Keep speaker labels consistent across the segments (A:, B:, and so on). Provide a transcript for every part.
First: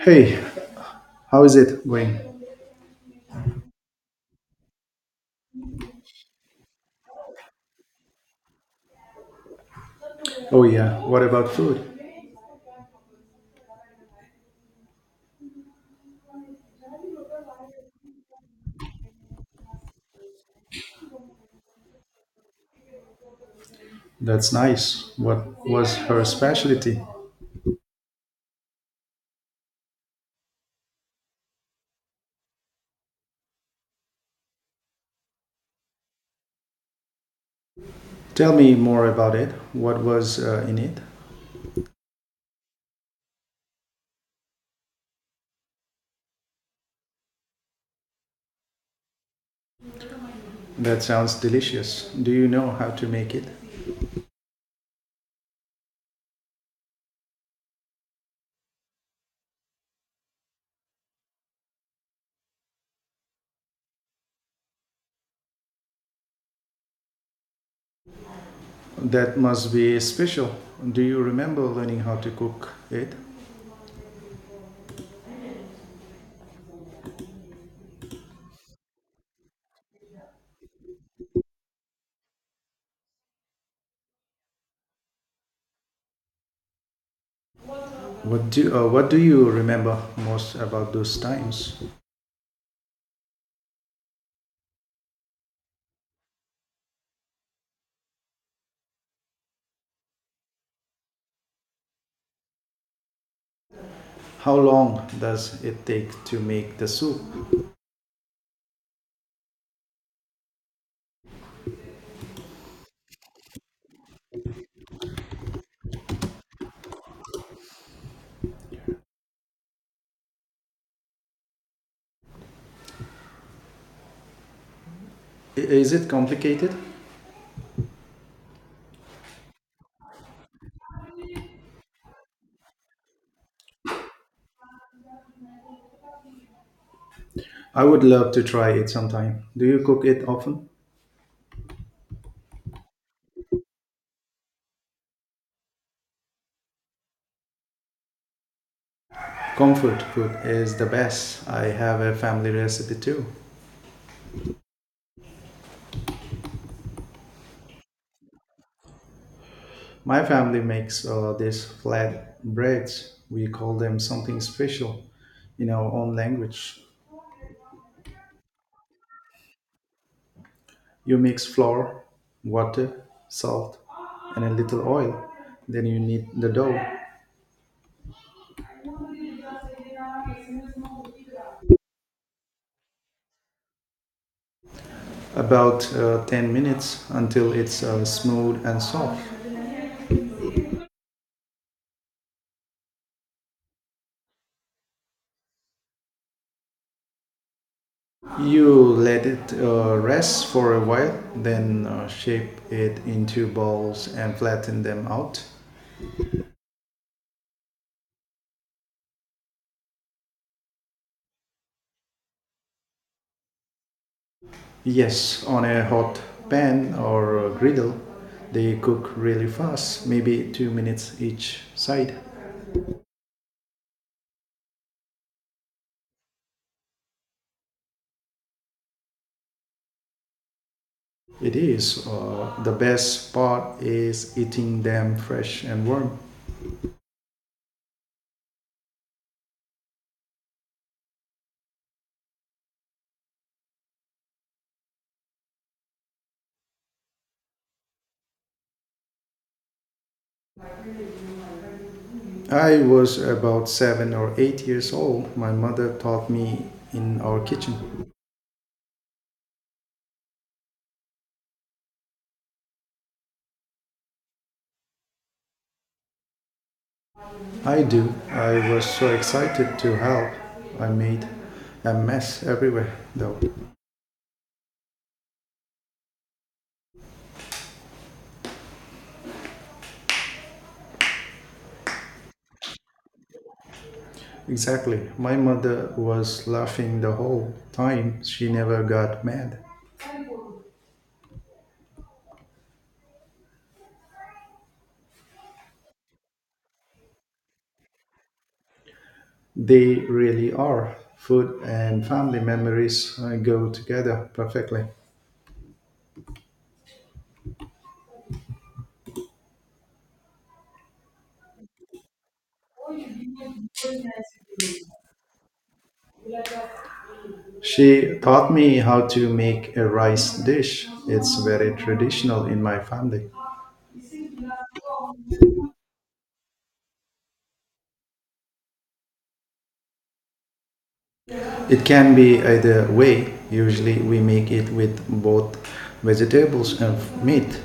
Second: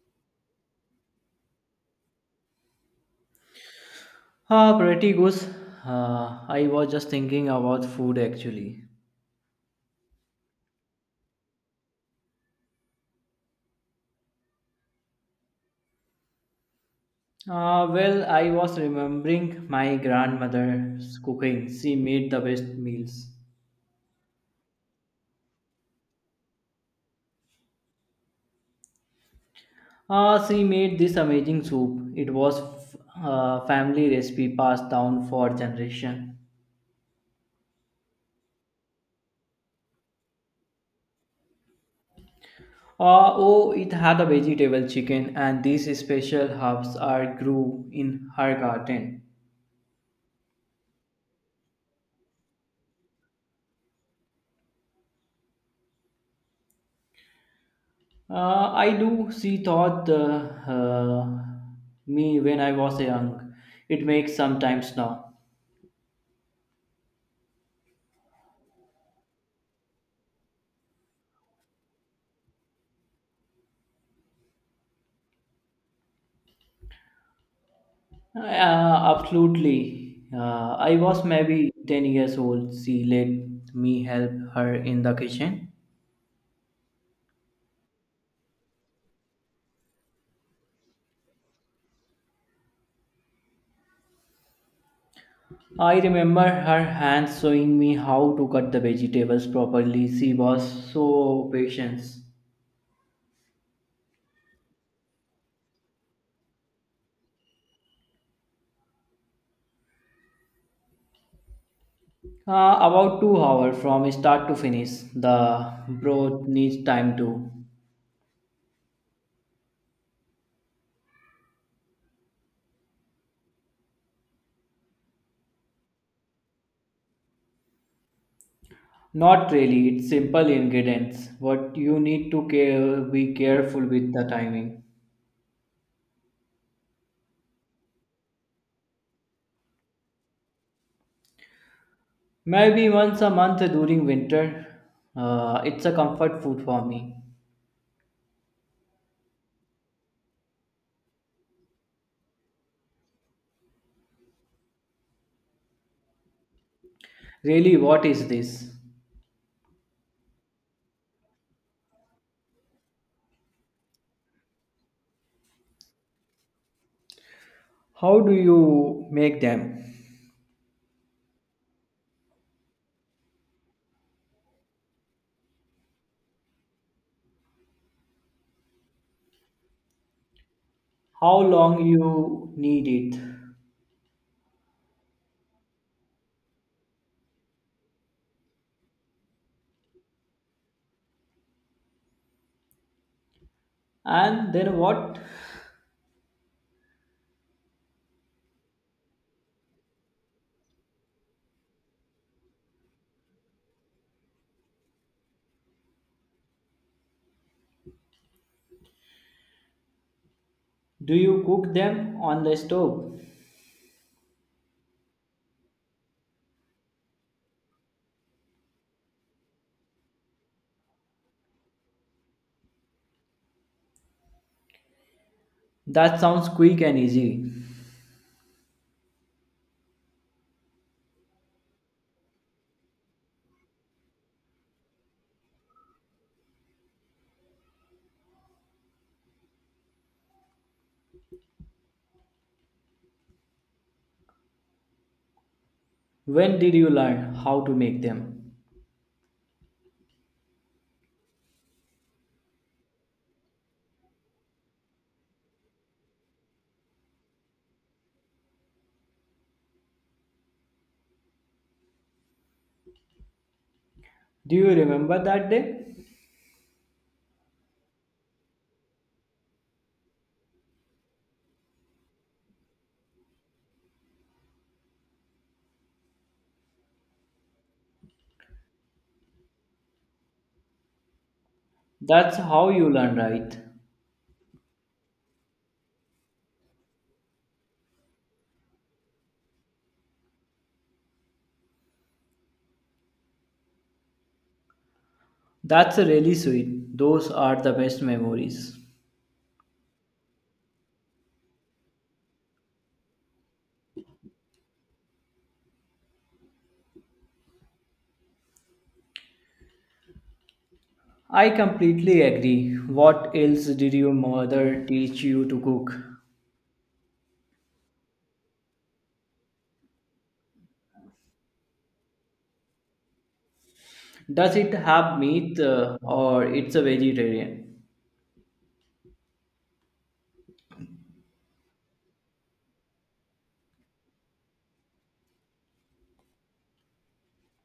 A: Hey, how is it going?
B: Pretty good. I was just thinking about food actually.
A: Oh yeah, what about food?
B: I was remembering my grandmother's cooking. She made the best meals.
A: That's nice. What was her specialty?
B: She made this amazing soup. A family recipe passed down for generation.
A: Tell me more about it. What was in it?
B: Oh, it had a vegetable chicken and these special herbs are grew in her garden.
A: That sounds delicious. Do you know how to make it?
B: I do. She taught me when I was young. It makes sometimes now.
A: That must be special. Do you remember learning how to cook it?
B: Uh, Absolutely. I was maybe 10 years old. She let me help her in the kitchen.
A: What do you remember most about those times?
B: I remember her hands showing me how to cut the vegetables properly. She was so patient.
A: How long does it take to make the soup?
B: About 2 hours from start to finish. The broth needs time too.
A: Is it complicated?
B: Not really, it's simple ingredients. What you need to care, be careful with the timing.
A: I would love to try it sometime. Do you cook it often?
B: Maybe once a month during winter. It's a comfort food for me.
A: Comfort food is the best. I have a family recipe too.
B: Really, what is this?
A: My family makes these flat breads. We call them something special in our own language.
B: How do you make them?
A: You mix flour, water, salt, and a little oil. Then you knead the dough
B: How long you need it?
A: about 10 minutes until it's smooth and soft.
B: And then what?
A: You let it rest for a while, then shape it into balls and flatten them out.
B: Do you cook them on the stove?
A: Yes, on a hot pan or a griddle, they cook really fast, maybe 2 minutes each side.
B: That sounds quick and easy.
A: It is. The best part is eating them fresh and warm.
B: When did you learn how to make them?
A: I was about seven or eight years old. My mother taught me in our kitchen.
B: Do you remember that day?
A: I do. I was so excited to help. I made a mess everywhere, though.
B: That's how you learn, right?
A: Exactly. My mother was laughing the whole time. She never got mad.
B: That's really sweet. Those are the best memories.
A: They really are. Food and family memories go together perfectly.
B: I completely agree. What else did your mother teach you to cook?
A: She taught me how to make a rice dish. It's very traditional in my family.
B: Does it have meat or it's a vegetarian?
A: It can be either way. Usually, we make it with both vegetables and meat.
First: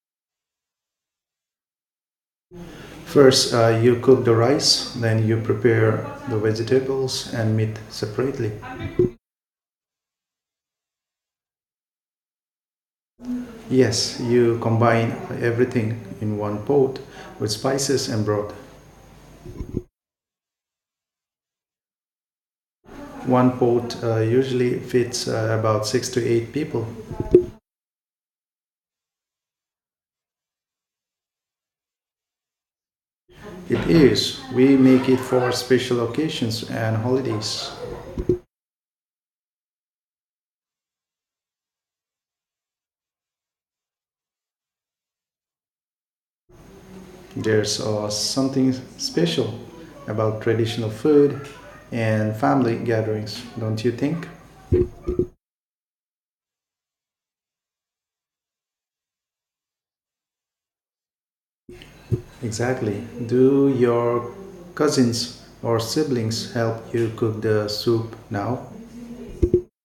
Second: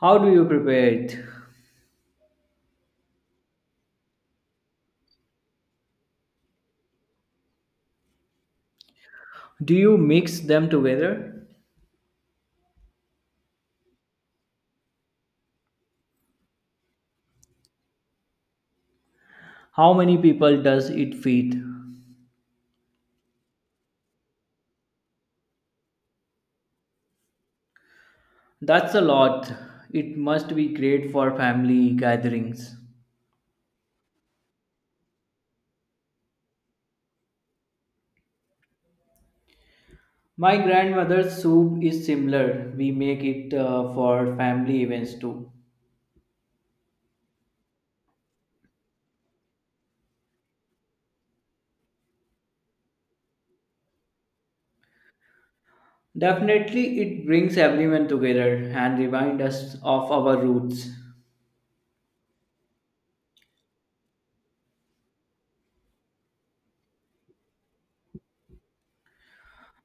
B: How do you prepare it?
A: First, you cook the rice, then you prepare the vegetables and meat separately.
B: Do you mix them together?
A: Yes, you combine everything in one pot with spices and broth.
B: How many people does it feed?
A: One pot usually fits about six to eight people.
B: That's a lot. It must be great for family gatherings.
A: It is. We make it for special occasions and holidays.
B: My grandmother's soup is similar. We make it for family events too.
A: There's something special about traditional food and family gatherings, don't you think?
B: Definitely, it brings everyone together and reminds us of our roots.
A: Exactly. Do your cousins or siblings help you cook the soup now?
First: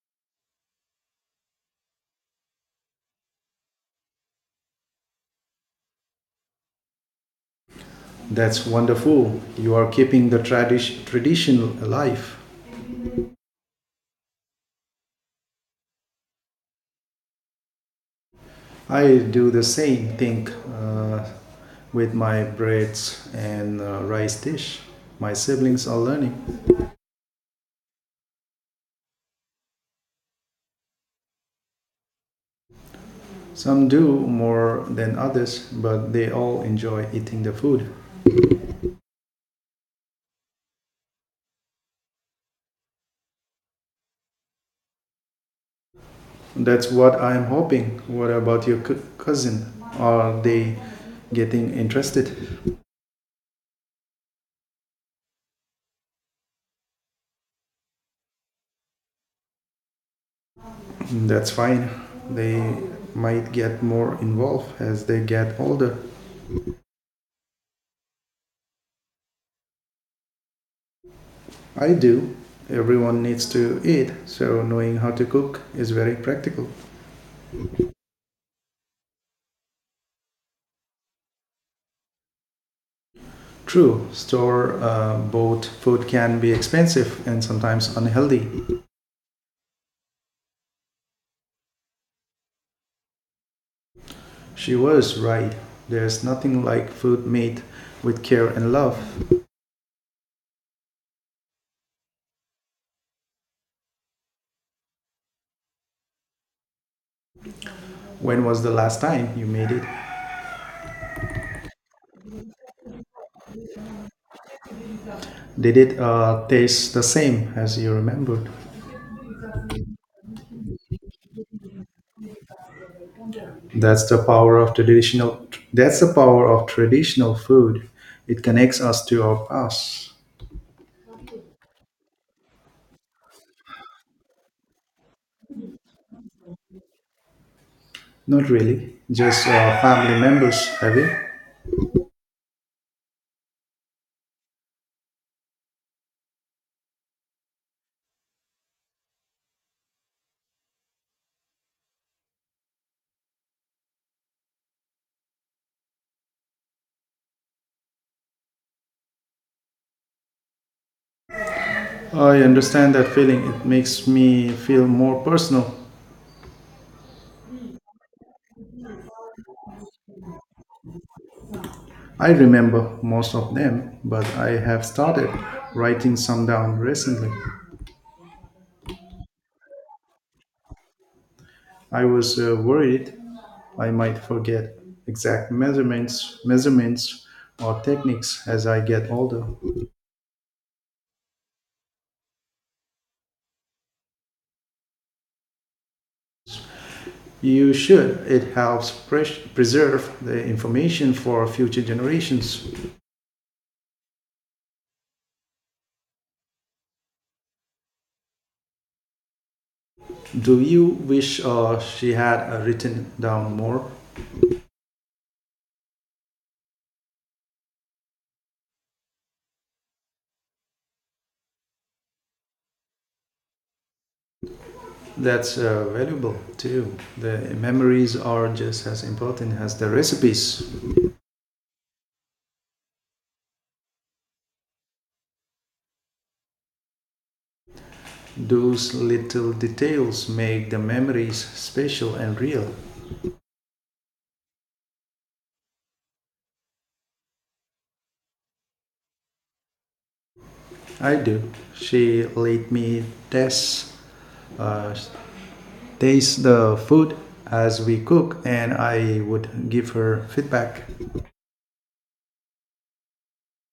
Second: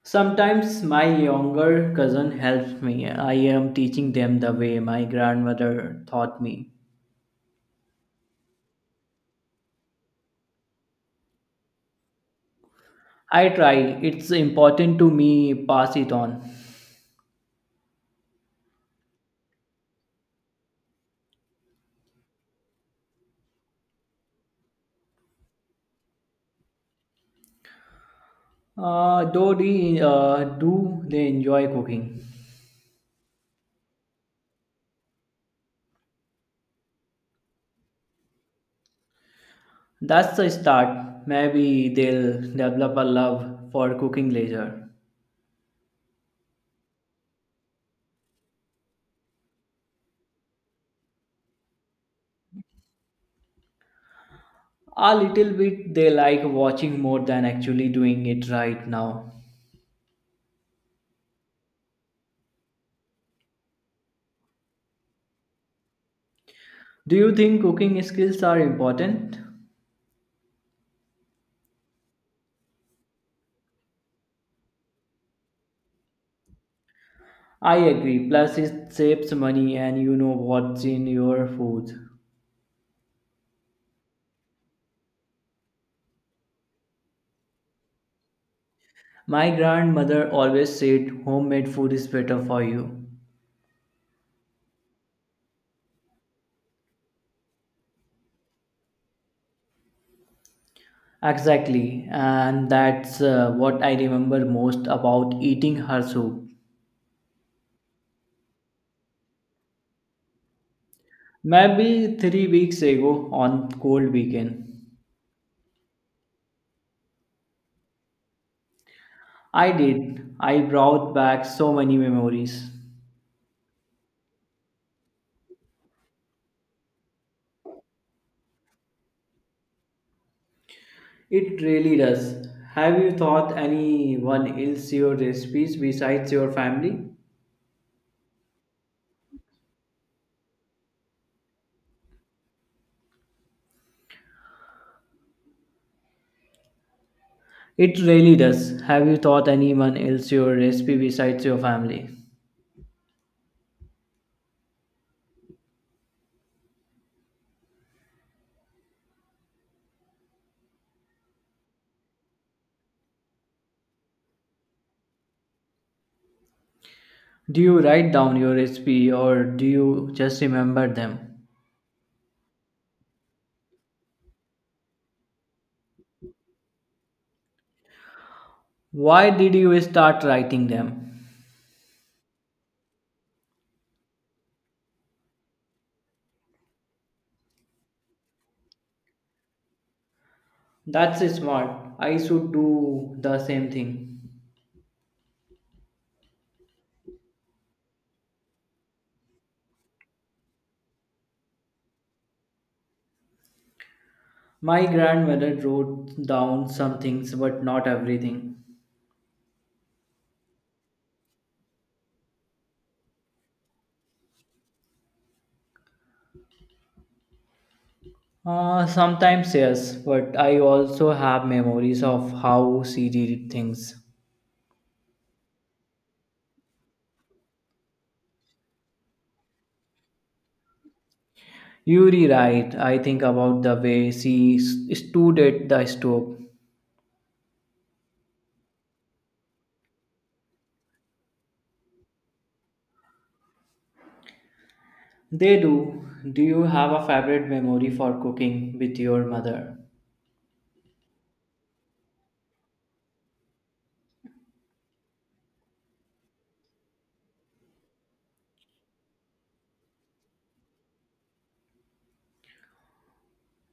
B: Sometimes my younger cousin helps me. I am teaching them the way my grandmother taught me.
A: That's wonderful. You are keeping the tradition alive.
B: I try. It's important to me pass it on.
A: I do the same thing with my breads and rice dish. My siblings are learning.
B: Though do they enjoy cooking?
A: Some do more than others, but they all enjoy eating the food.
B: That's the start. Maybe they'll develop a love for cooking later.
A: That's what I'm hoping. What about your cousin? Are they getting interested?
B: A little bit they like watching more than actually doing it right now.
A: That's fine. They might get more involved as they get older.
B: Do you think cooking skills are important?
A: I do. Everyone needs to eat, so knowing how to cook is very practical.
B: I agree. Plus, it saves money and you know what's in your food.
A: True, store bought food can be expensive and sometimes unhealthy.
B: My grandmother always said homemade food is better for you.
A: She was right. There's nothing like food made with care and love.
B: Exactly, and that's what I remember most about eating her soup.
A: When was the last time you made it?
B: Maybe 3 weeks ago on cold weekend,
A: Did it taste the same as you remembered?
B: I did. I brought back so many memories.
A: That's the power of traditional. That's the power of traditional food. It connects us to our past.
B: It really does. Have you thought anyone else your recipes besides your family?
A: Not really, just family members. Have you?
B: It really does. Have you taught anyone else your recipe besides your family?
A: I understand that feeling. It makes me feel more personal.
B: Do you write down your recipe or do you just remember them?
A: I remember most of them, but I have started writing some down recently.
B: Why did you start writing them?
A: I was worried I might forget exact measurements or techniques as I get older.
B: That's smart. I should do the same thing.
A: You should. It helps preserve the information for future generations.
B: My grandmother wrote down some things but not everything.
A: Do you wish she had written down more?
B: Sometimes yes, but I also have memories of how she did things.
A: That's valuable too. The memories are just as important as the recipes.
B: You rewrite, I think about the way stood at the stove.
A: Those little details make the memories special and real.
B: They do. Do you have a favorite memory for cooking with your mother?
A: I do. She let me taste, uh, taste the food as we cook, and I would give her feedback.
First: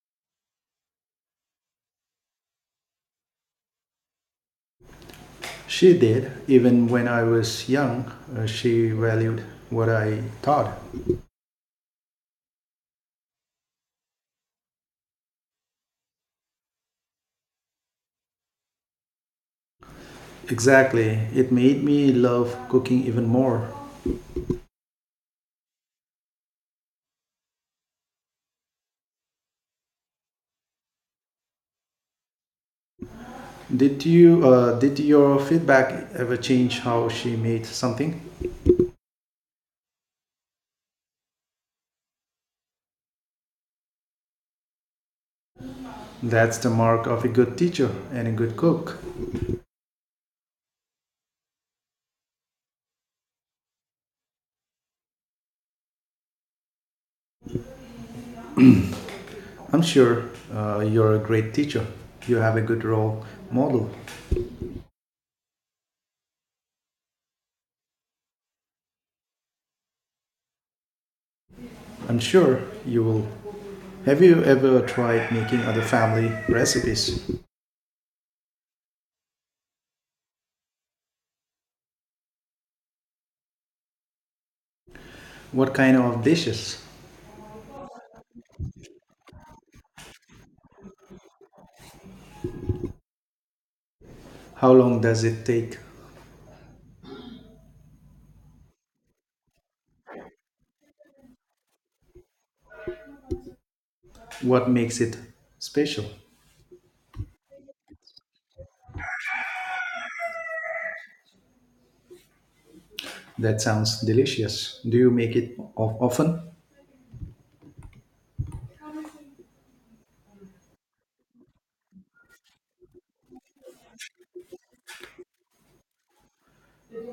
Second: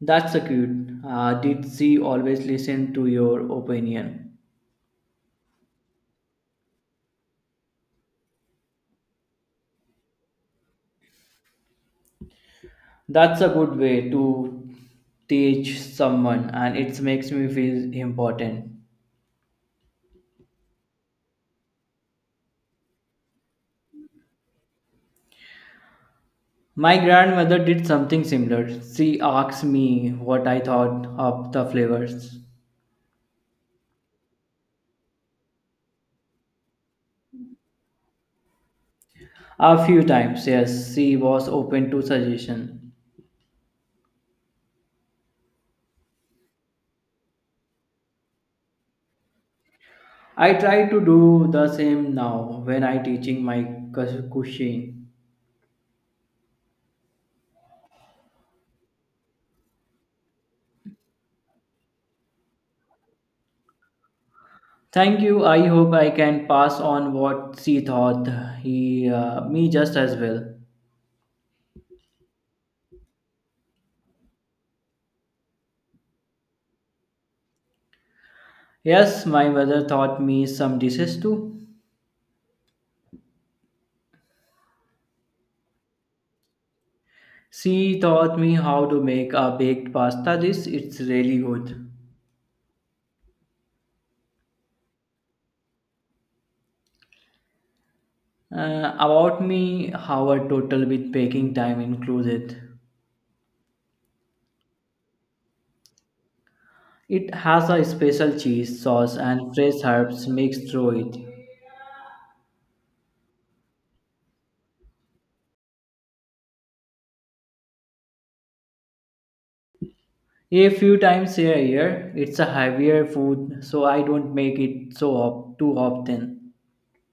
B: That's a cute. Did she always listen to your opinion?
A: She did. Even when I was young, she valued what I taught.
B: That's a good way to teach someone, and it makes me feel important.
A: Exactly. It made me love cooking even more.
B: My grandmother did something similar. She asked me what I thought of the flavors.
A: Did you? Did your feedback ever change how she made something?
B: A few times, yes, she was open to suggestion.
A: That's the mark of a good teacher and a good cook.
B: I try to do the same now when I teaching my cuisine.
A: I'm sure you're a great teacher. You have a good role model.
B: Thank you. I hope I can pass on what she thought he me just as well.
A: I'm sure you will. Have you ever tried making other family recipes?
B: Yes, my mother taught me some dishes too.
A: What kind of dishes?
B: She taught me how to make a baked pasta dish. It's really good.
A: How long does it take?
B: About me, how a total with baking time included.
A: What makes it special?
B: It has a special cheese, sauce, and fresh herbs mixed through it.
A: That sounds delicious. Do you make it often?
B: A few times a year, it's a heavier food, so I don't make it too often.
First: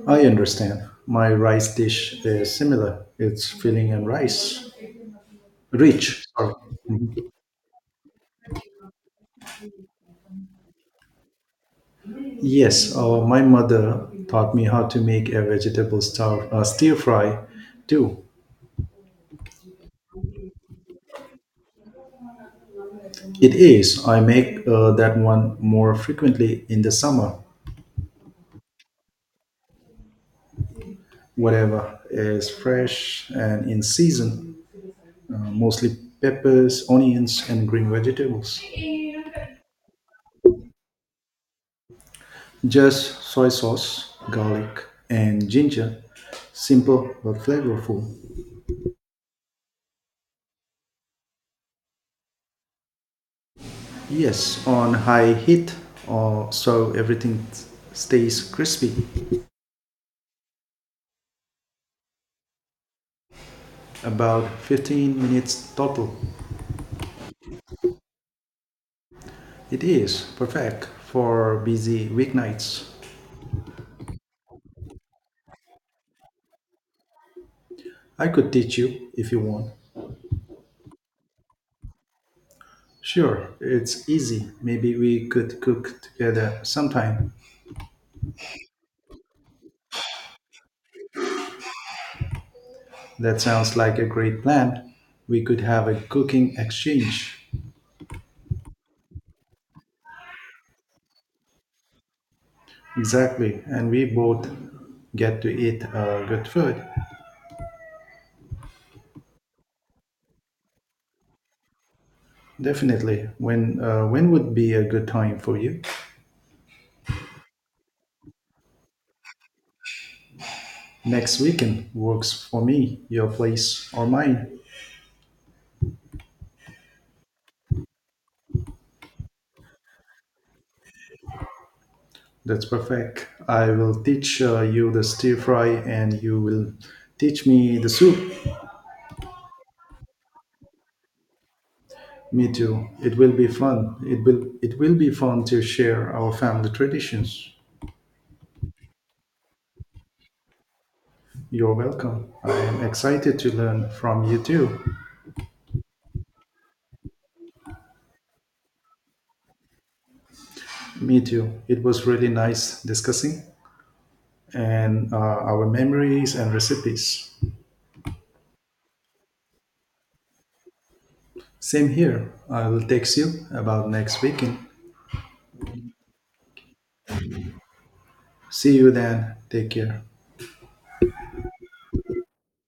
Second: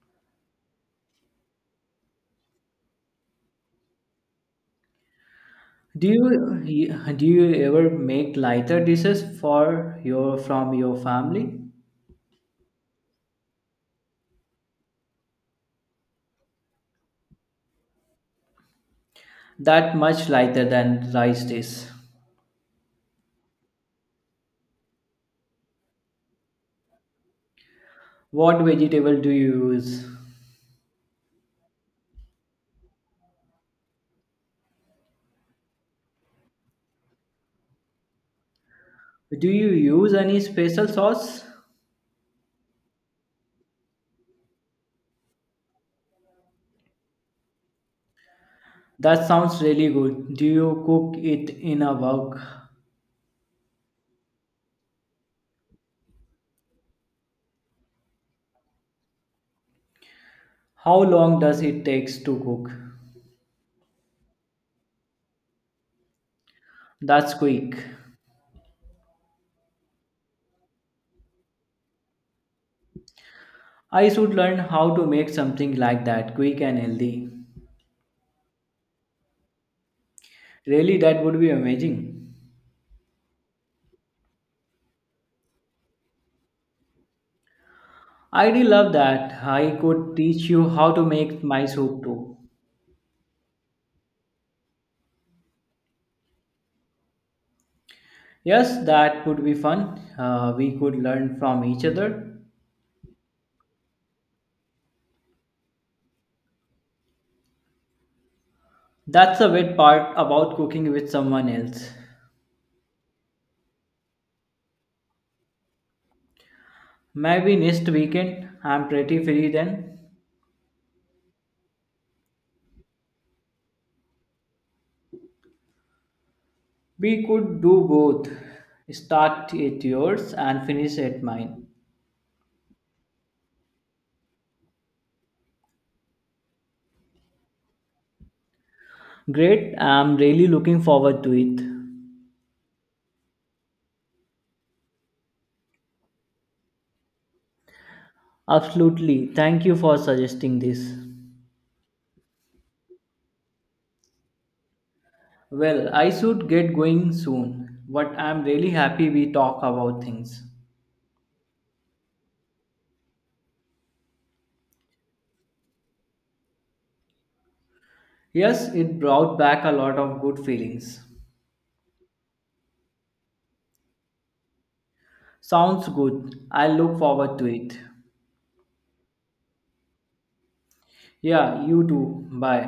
A: I understand. My rice dish is similar. It's filling and rice.
B: Do
A: Rich, sorry.
B: you
A: Hmm.
B: do you ever make lighter dishes for your from your family?
A: Yes, my mother taught me how to make a vegetable stir fry too.
B: That much lighter than rice dish.
A: It is. I make that one more frequently in the summer.
B: What vegetable do you use?
A: Whatever is fresh and in season, mostly peppers, onions, and green vegetables.
B: Do you use any special sauce?
A: Just soy sauce, garlic, and ginger. Simple but flavorful.
B: That sounds really good. Do you cook it in a wok?
A: Yes, on high heat, so everything stays crispy.
B: How long does it takes to cook?
A: About 15 minutes total.
B: That's quick.
A: It is perfect for busy weeknights.
B: I should learn how to make something like that, quick and healthy.
A: I could teach you if you want.
B: Really, that would be amazing.
A: Sure, it's easy. Maybe we could cook together sometime.
B: I do love that. I could teach you how to make my soup too.
A: That sounds like a great plan. We could have a cooking exchange.
B: Yes, that would be fun. We could learn from each other.
A: Exactly, and we both get to eat good food.
B: That's the weird part about cooking with someone else.
A: Definitely. When would be a good time for you?
B: Maybe next weekend, I'm pretty free then.
A: Next weekend works for me. Your place or mine?
B: We could do both. Start at yours and finish at mine.
A: That's perfect. I will teach you the stir fry and you will teach me the soup.
B: Great, I'm really looking forward to it.
A: Me too. It will be fun. It will be fun to share our family traditions.
B: Absolutely. Thank you for suggesting this.
A: You're welcome. I am excited to learn from you too.
B: Well, I should get going soon, but I'm really happy we talk about things.
A: Me too. It was really nice discussing and our memories and recipes.
B: Yes, it brought back a lot of good feelings.
A: Same here. I will text you about next weekend.
B: Sounds good. I look forward to it.
A: See you then. Take care.
B: Yeah, you too. Bye.